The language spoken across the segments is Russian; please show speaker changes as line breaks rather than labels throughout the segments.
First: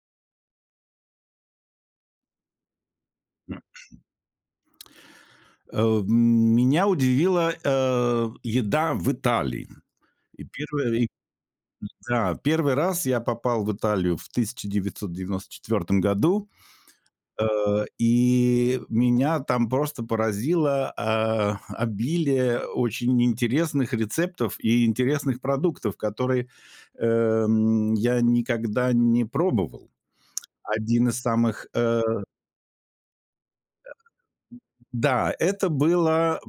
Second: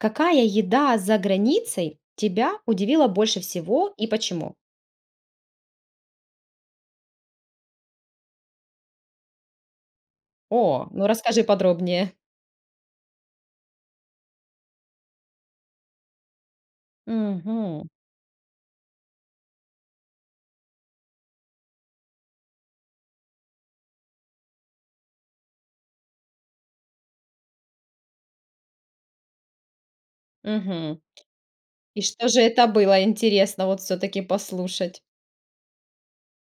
Какая еда за границей тебя удивила больше всего и почему?
Э, м, меня удивила, э, еда в Италии. И
О,
первое
ну
и
расскажи подробнее.
да. 1 раз я попал в Италию в 1994 году, э,
Мгм.
и меня там просто поразило, а, обилие очень интересных рецептов и интересных продуктов, которые, эм, я никогда не пробовал.
Мгм.
Один из самых,
И
э
что же это было? Интересно вот
Да.
всё-таки послушать.
Да, это было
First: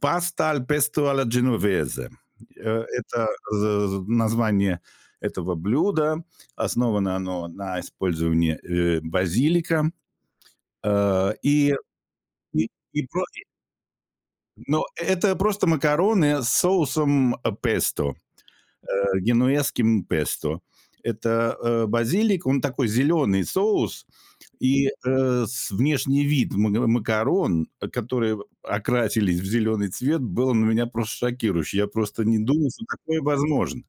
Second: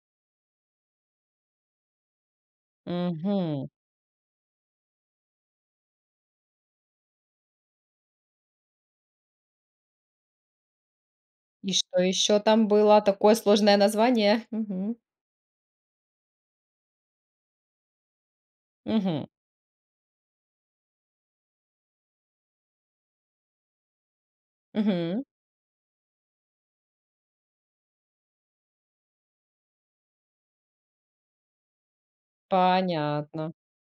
pasta al pesto alla genovese. Э это, з
Мгм.
з название этого блюда, основано оно на использовании, э, базилика. Э,
И
и
что еще
и
там было?
и про
Такое сложное название?
Но
Мгм.
это просто макароны с соусом песто, э,
Мгм.
генуэзским песто. Это, э, базилик, он такой зеленый соус, и,
Мгм.
э, с внешний вид мн макарон, которые окрасились в зеленый цвет, был на меня просто шокирующий. Я просто не думал, что такое
Понятно.
возможно.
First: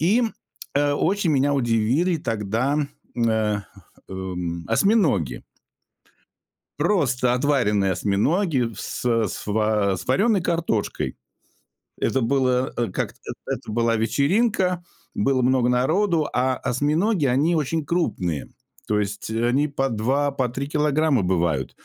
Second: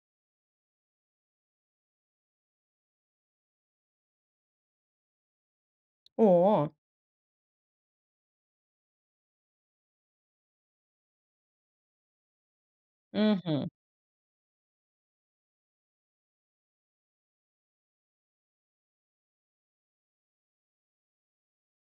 И, м, э, очень меня удивили тогда, э, эм, осьминоги.
О.
Просто отваренные осьминоги в с с ва с вареной картошкой. Это было, э, как э
Мгм.
это была вечеринка, было много народу, а осьминоги- они очень крупные, то есть они по 2, по 3 килограмма бывают.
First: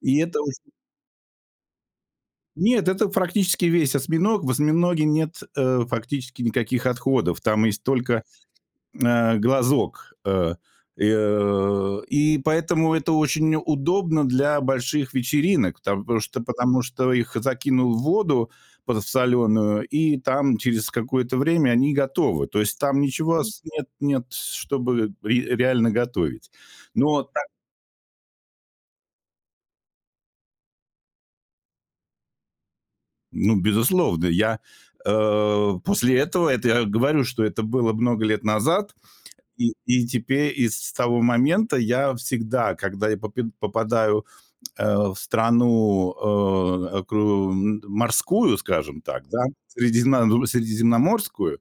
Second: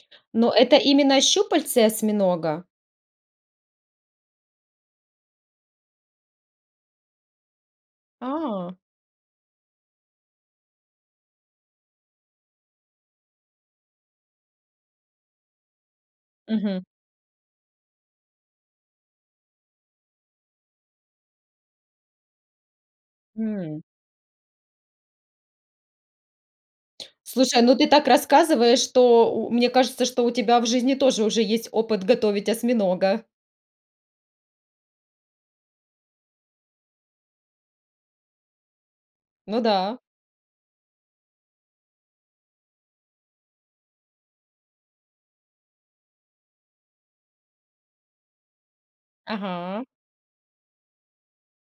И это
Но
очень
это именно щупальце осьминога?
Нет, это практически весь осьминог. В осьминоге нет, э, фактически никаких отходов. Там есть только,
А.
э, глазок, э, и, э, и поэтому это очень удобно для больших вечеринок, там потому что потому
Мгм.
что их закинул в воду подсолённую, и там через какое-то время они готовы. То есть там ничего ос
Хм.
нет, нет с чтобы ре реально готовить. Но так
Слушай, ну ты так рассказываешь, что у мне кажется, что у тебя в жизни тоже уже есть опыт готовить осьминога.
Ну, безусловно! Я, э, после этого это я говорю, что это было много лет назад.
Ну
И
да.
и тепе и с того момента я всегда, когда я попид попадаю, э, в страну, э, окру морскую, скажем так, да,
Ага.
средиземна средиземноморскую,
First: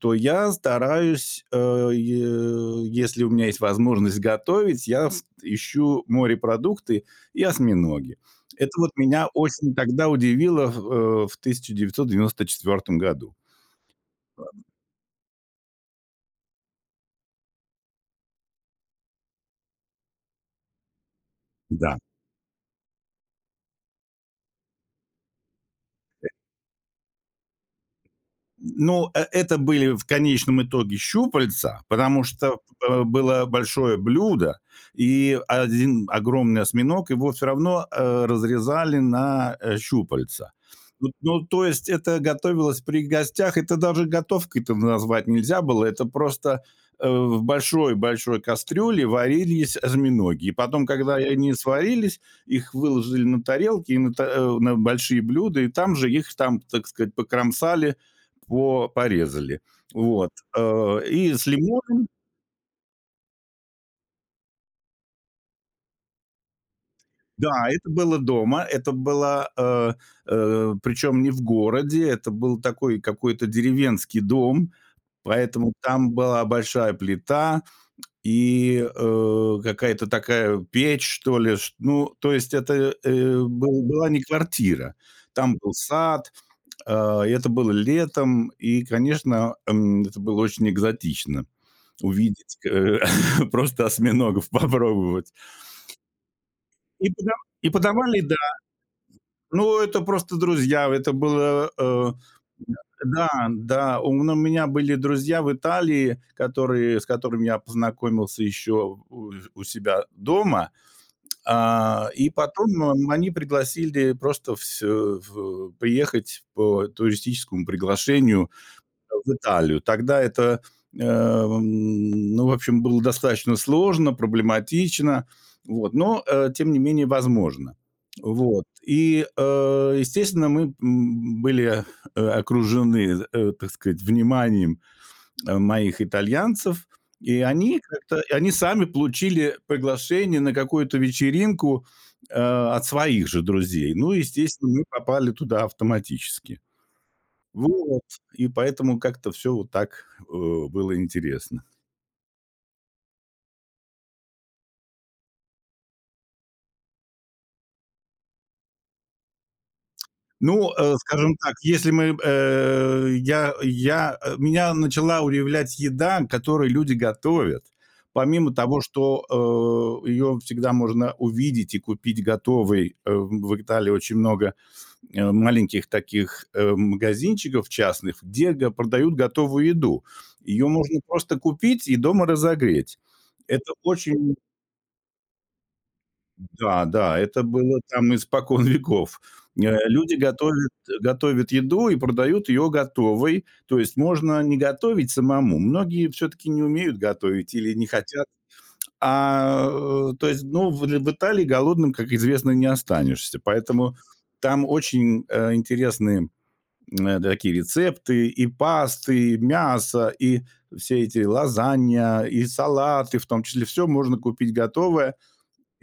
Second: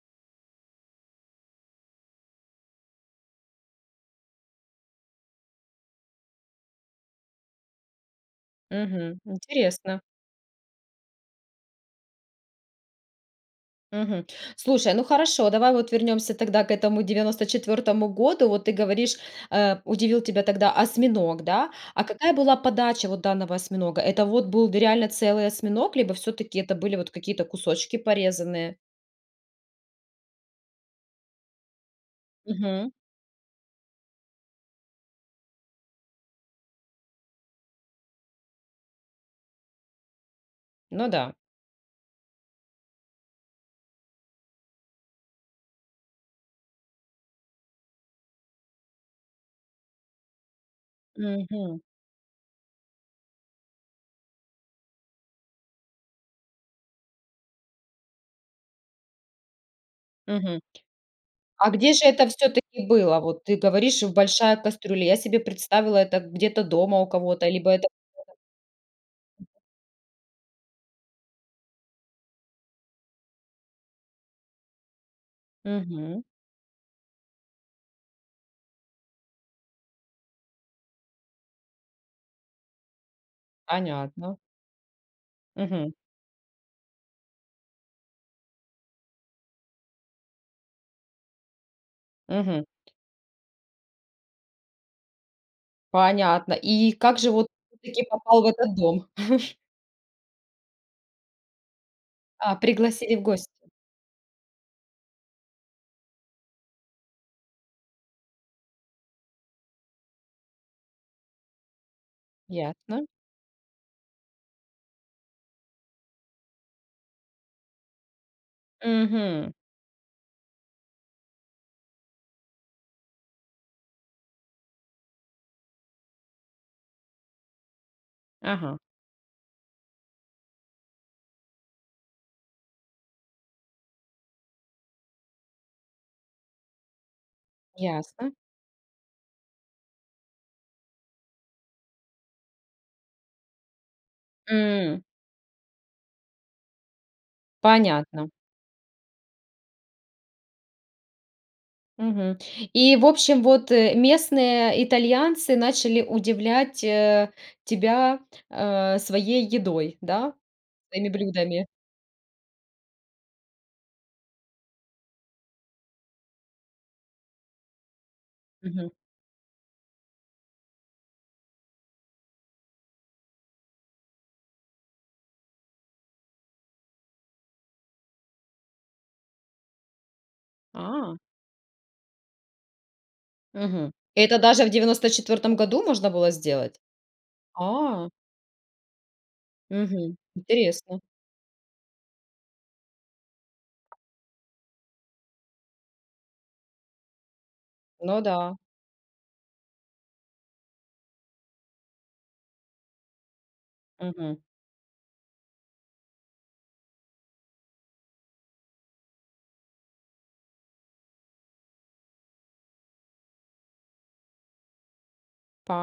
то я стараюсь, э, е если у меня есть возможность готовить, я с ищу морепродукты и осьминоги. Это вот
Мгм.
меня осень
Интересно.
тогда удивило, х э, в 1994 году.
Мгм.
Пам
Слушай, ну хорошо, давай вот вернёмся тогда к этому 94 году. Вот ты говоришь, э, удивил тебя тогда осьминог, да.
Да.
А какая была подача вот данного осьминога? Это вот был д реально целый осьминог либо всё-таки это были вот какие-то кусочки порезанные?
Ну, э это были в конечном итоге щупальца, потому что,
Мгм.
э, было большое блюдо и 1 огромный осьминог, его всё равно, э, разрезали на, э, щупальца.
Ну
Вот,
да.
ну, то есть это готовилось при гостях. Это даже готовкой-то назвать нельзя было. Это просто, э, в большой большой кастрюле варились осьминоги. И потом, когда они
Мгм.
сварились, их выложили на тарелки, и на та э, на большие блюда, и там же их, там, так сказать, покромсали, по порезали. Вот,
Мгм.
э, и с
А где же
лимонами
это всё-таки было? Вот ты говоришь: "В большая кастрюля". Я себе представила это где-то дома у кого-то,
Да,
либо это
это было дома. Это было, э, э, причем не в городе, это был такой какой-то деревенский дом, поэтому там
Мгм.
была большая плита и, э, какая-то такая печь что ли, чт ну, то есть это, э, был была не
Понятно.
квартира, там был
Мгм.
сад. Э, и это было летом и, конечно, эм, это было очень экзотично увидеть,
Мгм.
э, просто осьминогов попробовать.
Понятно. И
И
как же
подава
вот
и
ты всё-таки
подавали, да.
попал в этот дом?
Ну, это просто друзья. Это было, э,
А,
да,
пригласили в
да,
гости.
да. У мн у меня были друзья в Италии, которые с которыми я познакомился еще у у себя дома. Э, и потом,
Ясно.
м, они пригласили просто вс э, в приехать по туристическому приглашению в
Мгм.
Италию. Тогда это, эм, ну, в общем, было достаточно сложно, проблематично, вот, но, э, тем не менее, возможно. Вот
Ага.
и, э, естественно, мы, м, были, э, окружены, э, так сказать, вниманием, э, моих итальянцев, и они как-то
Ясно.
и они сами получили приглашение на какую-то вечеринку, э, от своих же друзей. Ну и, естественно, мы
М.
попали туда автоматически. Вот.
Понятно.
И поэтому как-то всё вот так, э, было интересно.
Мгм. И в общем, вот, э, местные итальянцы начали удивлять, э, тебя, э, своей едой, да,
Ну, э,
своими
скажем так,
блюдами.
если мы, э, я я, э, меня начала удивлять еда, которую люди готовят, помимо того,
Мгм.
что, э, её всегда можно увидеть и купить готовой. Э, в Италии очень много, э, маленьких таких, э, магазинчиков частных, где г продают готовую еду. Её можно
А.
просто купить и дома разогреть. Это
Мгм.
очень
Это даже в 94 году можно было сделать?
Да, да, это было
А.
там испокон веков. Э, люди
Мгм.
готовят
Интересно.
готовят еду и продают её готовой. То есть можно не готовить самому. Многие всё-таки не умеют готовить или не
Ну
хотят.
да.
А, э, то есть, ну, в л в Италии голодным, как известно, не останешься. Поэтому
Мгм.
там очень, э, интересные, м, такие рецепты: и пасты, и мясо, и все эти лазанья, и салаты, в том числе- всё можно купить готовое.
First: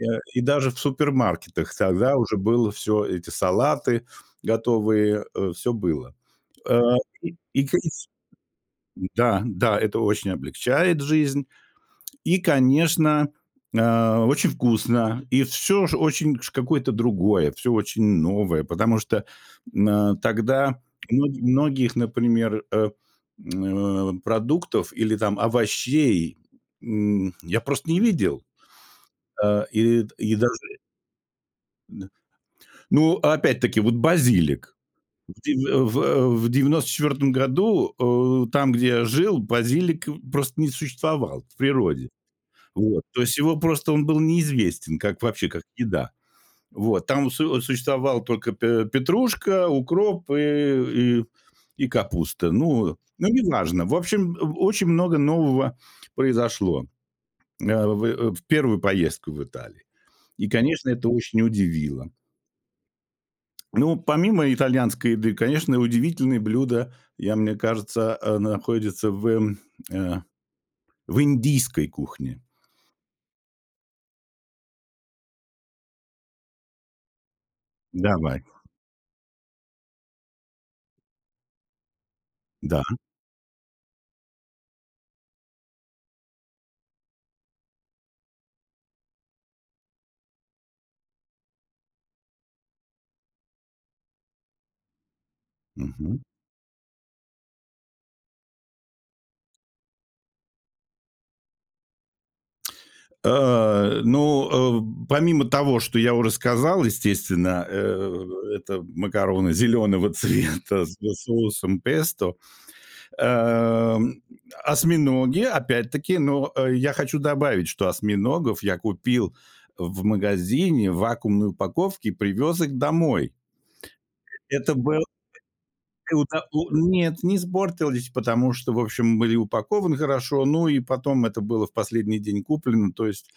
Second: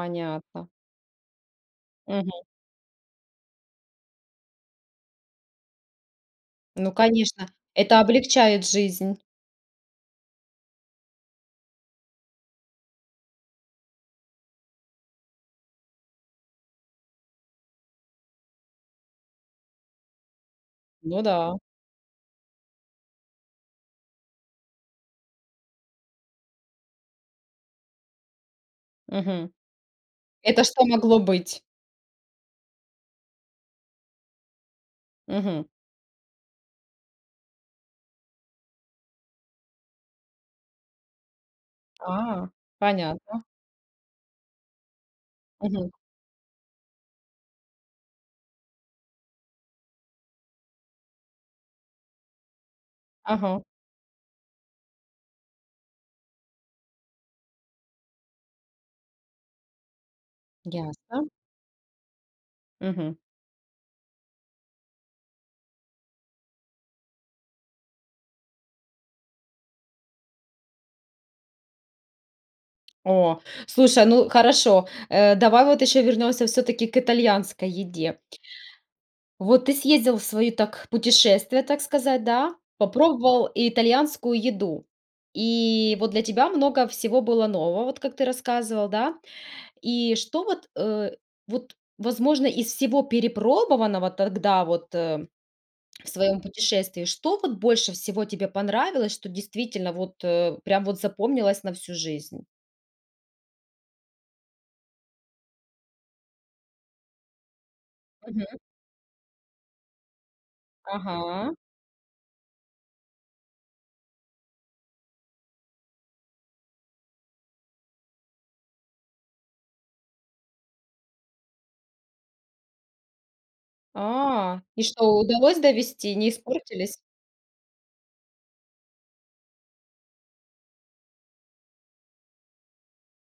Э, и даже в супермаркетах тогда
Мгм.
уже было всё, эти салаты готовые, э, всё было. Э,
Ну,
и
конечно,
и
это
и
облегчает жизнь.
Да, да, это очень облегчает жизнь. И, конечно, э, очень вкусно, и всё ш очень ш какое-то другое, всё очень новое, потому что, м, э, тогда,
Ну
ну, м
да.
многих, например, э, м, продуктов или там овощей, м, я просто не видел.
Мгм.
Э, и д и даже
Это что могло быть?
н ну, опять-таки, вот базилик. В дев
Мгм.
в в 94 году, э, там, где я жил, базилик просто не существовал в природе.
А,
Вот. То есть
понятно.
его просто он был неизвестен как, вообще, как
Мгм.
еда. Вот. Там су существовали только п петрушка, укроп и и и капуста. Ну. Ну
Ага.
неважно. В общем, о очень много нового произошло, э, в в первую поездку в Италию. И, конечно, это
Ясно.
очень удивило.
Мгм.
Ну, помимо итальянской еды, конечно, удивительные блюда, я мне кажется, а находятся в, э, в индийской кухне.
О. Слушай, ну хорошо, э, давай вот ещё вернемся всё-таки к итальянской еде.
Давай.
Вот ты съездил в свои, так, путешествия, так сказать, да.
Да.
Попробовал итальянскую еду, и вот для тебя много всего было нового, вот как ты рассказывал, да. И что вот, э, вот возможно из всего перепробованного тогда вот, э, в
Мгм.
своем путешествии, что вот больше всего тебе понравилось, что действительно вот, э, прям вот запомнилось на всю жизнь?
А, ну, э, помимо того, что я уже сказал, естественно, э,
Мгм.
это макароны зеленого цвета с
Ага.
соусом песто, а, осьминоги опять-таки. Но я хочу добавить, что осьминогов я купил в магазине в вакуумной упаковке и привез их домой.
А,
Это
и
был
что, удалось довести, не
это у
испортились?
нет, не испортились, потому что, в общем, были упакованы хорошо. Ну, и потом это было в последний день куплено. То есть,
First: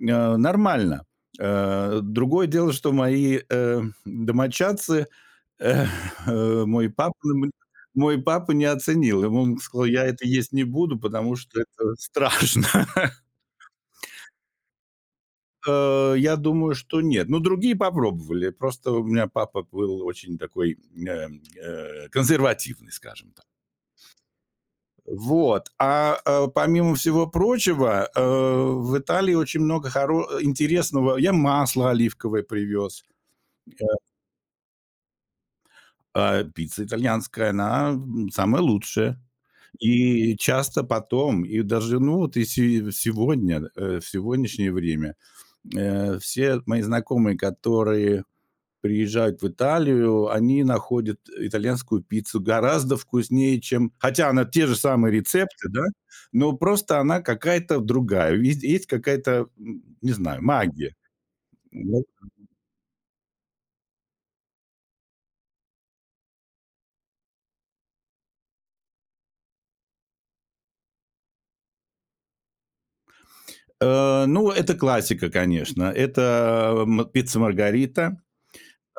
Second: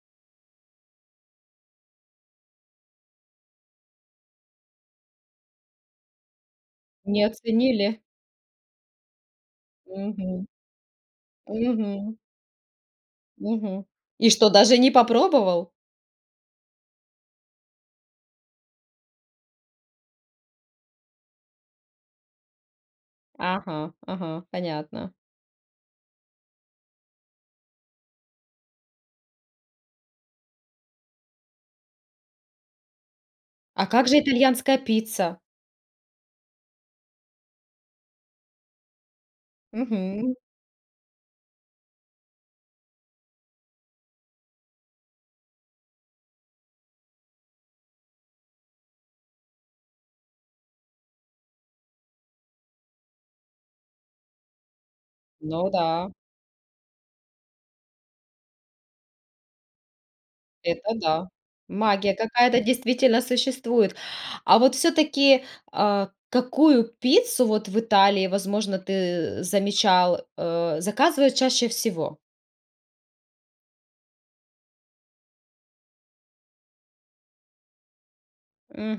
э, нормально. Э, другое дело, что мои, э, домочадцы, э, мой папа
Не
мн
оценили?
мой папа не оценил. Ему он сказал: "Я это
Мгм.
есть не буду, потому что это
Мгм.
страшно".
Мгм. И что, даже не попробовал?
Э, я думаю, что нет, но другие попробовали. Просто у меня папа был очень такой, э, э, консервативный, скажем так.
Ага-ага, понятно.
Вот, а помимо всего прочего, э, в Италии очень много хоро интересного. Я масло оливковое привез, э.
А как же итальянская пицца?
А, пицца итальянская, она, м, самая лучшая.
Мгм.
И часто потом, и даже, ну, вот если и сегодня, э, в сегодняшнее время, э, все мои знакомые, которые приезжают в Италию, они находят итальянскую пиццу гораздо вкуснее, чем хотя она те же самые рецепты,
Ну
да,
да.
но просто она какая-то другая. Видь есть есть какая-то, м, не знаю, магия.
Это да,
Ну
магия
как бы
какая-то действительно существует. А вот все-таки, а, какую пиццу вот в Италии, возможно, ты, замечал, э, заказывают чаще всего?
Э, ну, это классика, конечно. Это, эм, пицца Маргарита,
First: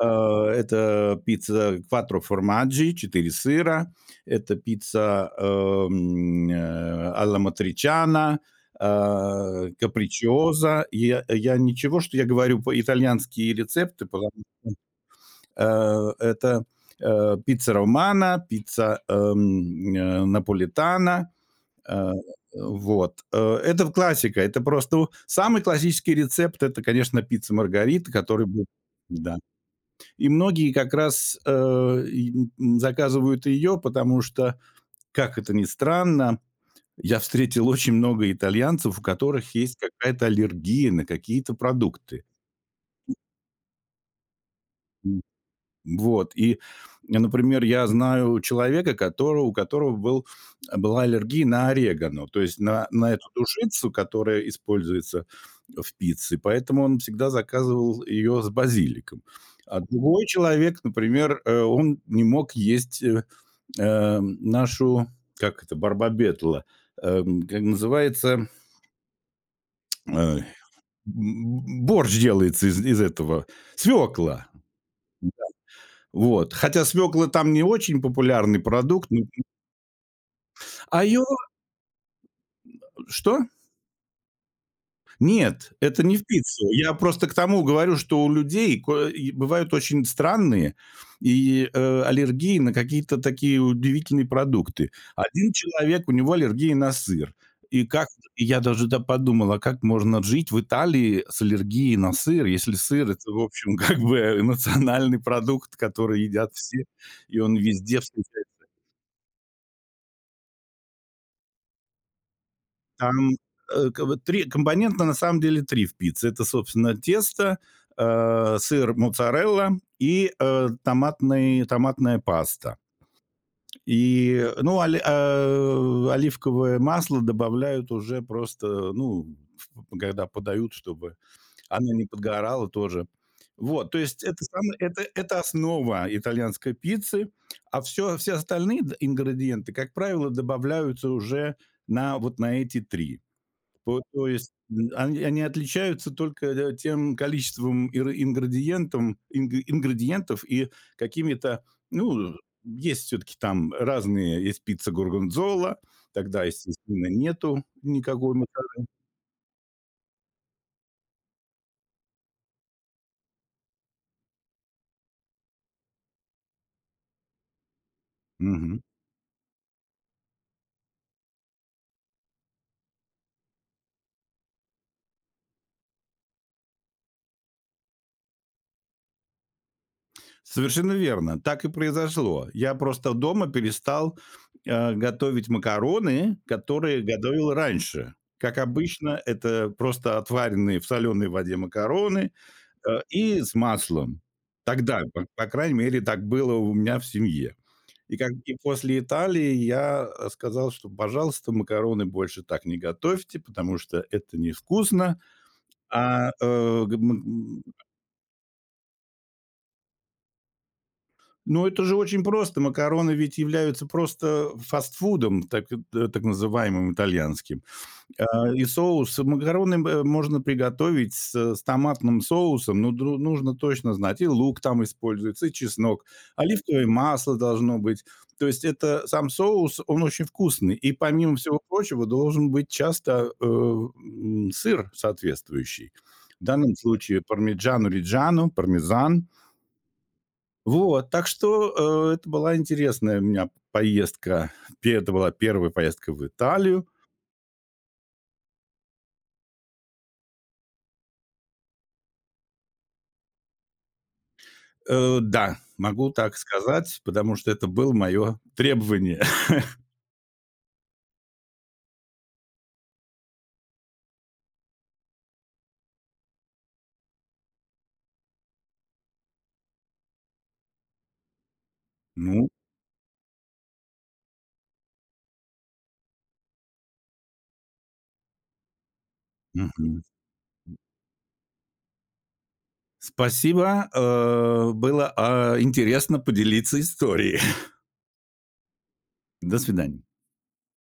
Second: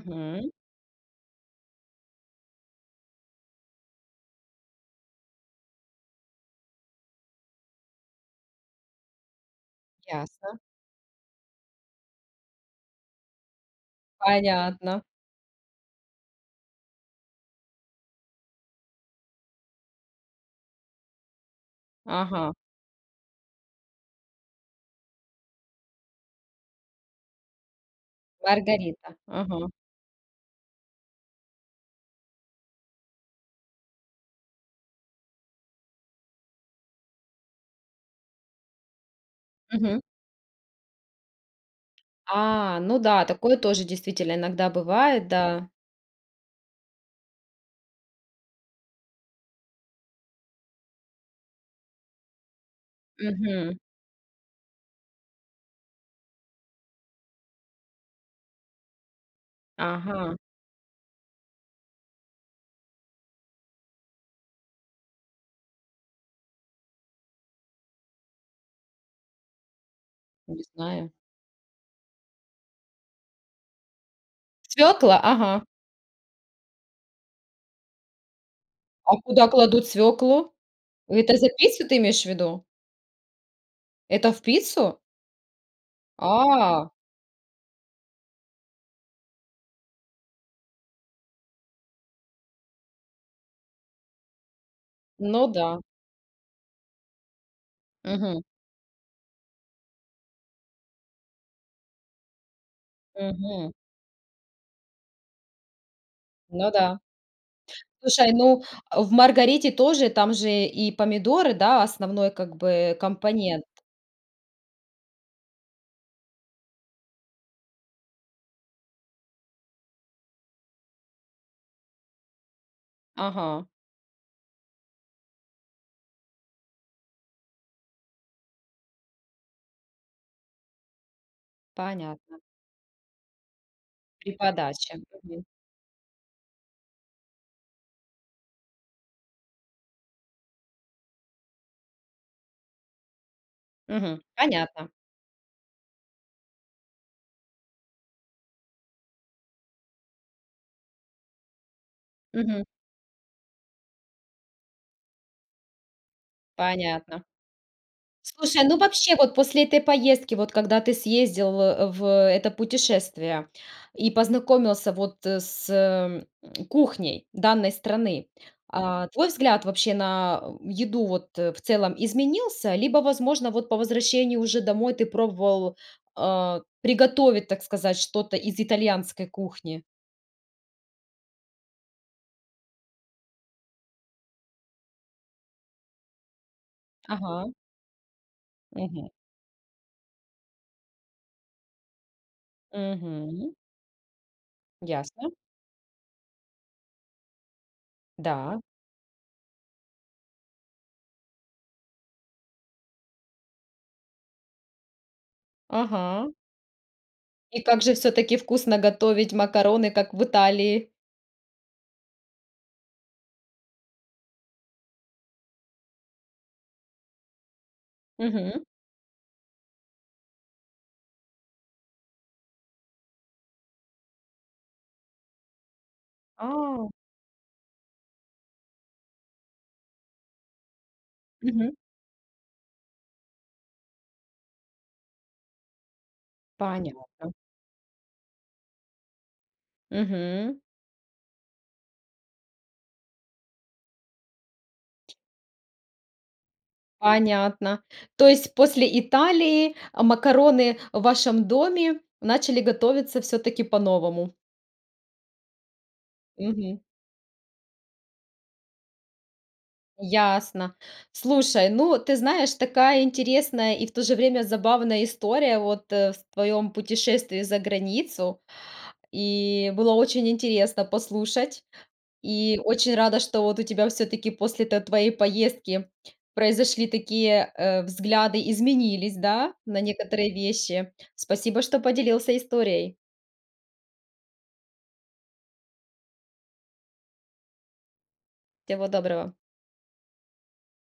э, это пицца quattro formaggi 4 сыра, это пицца, эм, э, a la matriciana, э,
Ясно.
capricciosa. Я, я ничего, что я говорю по итальянские рецепты, потому
Понятно.
что, э, это, э, пицца Романо, пицца, эм, н э, Наполитано. Э,
Ага.
вот. Э, это в классика, это просто самый классический рецепт это, конечно, пицца Маргарита, а, которая будет
Маргарита,
Да.
мгм.
И многие как раз, э, и, н м, заказывают ее, потому что, как это ни странно, я встретил очень много итальянцев, у которых есть
Мгм.
какая-то аллергия на какие-то продукты.
А, ну
[unintelligible]
да, такое тоже действительно иногда
М
бывает, да.
Вот. И, я, например, я знаю человека, который у которого был, была аллергия на орегано, то есть на на, м, эту
Мгм.
душицу, которая используется в пицце, поэтому он всегда заказывал ее с базиликом. А другой
Ага.
человек, например, э, он не мог есть, э, э, нашу, как это, барбабетла, эм, к э, называется Эм,
Не знаю.
б борщ делается из из этого, свекла.
Свекла?
Да.
Ага.
Вот, хотя свекла там не очень популярный продукт.
А куда кладут свеклу?
А её
Это за пиццу, ты имеешь в виду?
Что?
Это в пиццу?
Нет, это не в пицце.
А!
Я просто к тому говорю, что у людей кое бывают очень странные и, э, аллергии на какие-то такие удивительные продукты.
Ну
1
да.
человек- у него аллергия на сыр. И как,
Мгм.
я даже, да, подумал, как можно жить в Италии с аллергией на сыр, если сыр- это, в
Мгм.
общем, как бы, э, национальный продукт, который едят
Ну
все,
да.
и он везде
Слушай,
встречается.
ну в "Маргарите" тоже там же и помидоры, да, основной как бы
Там,
компонент.
э, вот 3 компонента на самом деле, 3 в пицце. Это собственно тесто, э, сыр моцарелла и, э, томатный томатная паста.
Ага.
И, ну, оли э, оливковое масло добавляют уже просто, э, ну, когда подают, чтобы она не
Понятно.
подгорала тоже. Вот, то есть
И
это сама
подача,
это это
мгм.
основа итальянской пиццы, а всё, все остальные ингредиенты, как правило, добавляются уже на вот на эти 3. То
Мгм.
то есть
Понятно.
они они отличаются только, э, тем количеством ингри ингредиентом, ингри ингредиентов и какими-то. Ну,
Мгм.
есть всё-таки там разные, есть пицца горгонзола, тогда, естественно,
Понятно.
нету никакой
Слушай, ну
моцареллы.
вообще, вот после этой поездки, вот когда ты съездил в в это путешествие и познакомился вот, э, с кухней данной страны,
Мгм.
а, твой взгляд, вообще, на еду вот, э, в целом изменился? Либо, возможно, вот по возвращении уже домой ты пробовал, э, приготовить, так сказать, что-то из итальянской кухни?
Совершенно верно! Так и произошло. Я просто дома перестал, а, готовить макароны, которые
Ага.
готовил раньше. Как
Мгм.
обычно, это просто отваренные в соленой воде макароны, а, и
Мгм.
с маслом. Тогда, п
Ясно.
по крайней мере, так было у меня в семье. И когд и
Да.
после Италии я, а, сказал: "Пожалуйста, макароны больше так не готовьте, потому что это невкусно".
Ага.
А, э, хм,
И
м.
как же все-таки вкусно готовить макароны, как в Италии?
Но это же очень просто! Макароны ведь являются просто фастфудом, так, э, так называемым итальянским. А,
Мгм.
и соус макароны, м, э, можно приготовить с с томатным соусом, но дру нужно точно знать: и лук там используется, и чеснок, оливковое
А!
масло должно быть. То есть это, сам соус он очень вкусный, и помимо всего
Мгм.
прочего должен быть часто, э, э, м, сыр соответствующий. В данном случае
Понятно.
"Пармиджано-Риджано"- пармезан.
Мгм.
Вот, так что, э, это была интересная у меня п поездка. Пе это была 1 поездка в Италию.
Понятно. То есть, после Италии, а, макароны в вашем доме начали готовиться все-таки по-новому?
Э, да, могу так
Мгм.
сказать, потому что это было мое требование.
Ясно. Слушай, ну, ты знаешь, такая интересная и в то же время забавная история вот, э, в твоем путешествии за границу. И было очень интересно послушать.
Ну
И очень рада, что вот у тебя все-таки после т твоей поездки произошли такие, э, взгляды, изменились, да, на
Мгм.
некоторые вещи. Спасибо, что поделился историей.
Спасибо, э. Было, э, интересно поделиться историей.
Всего доброго!
До свидания!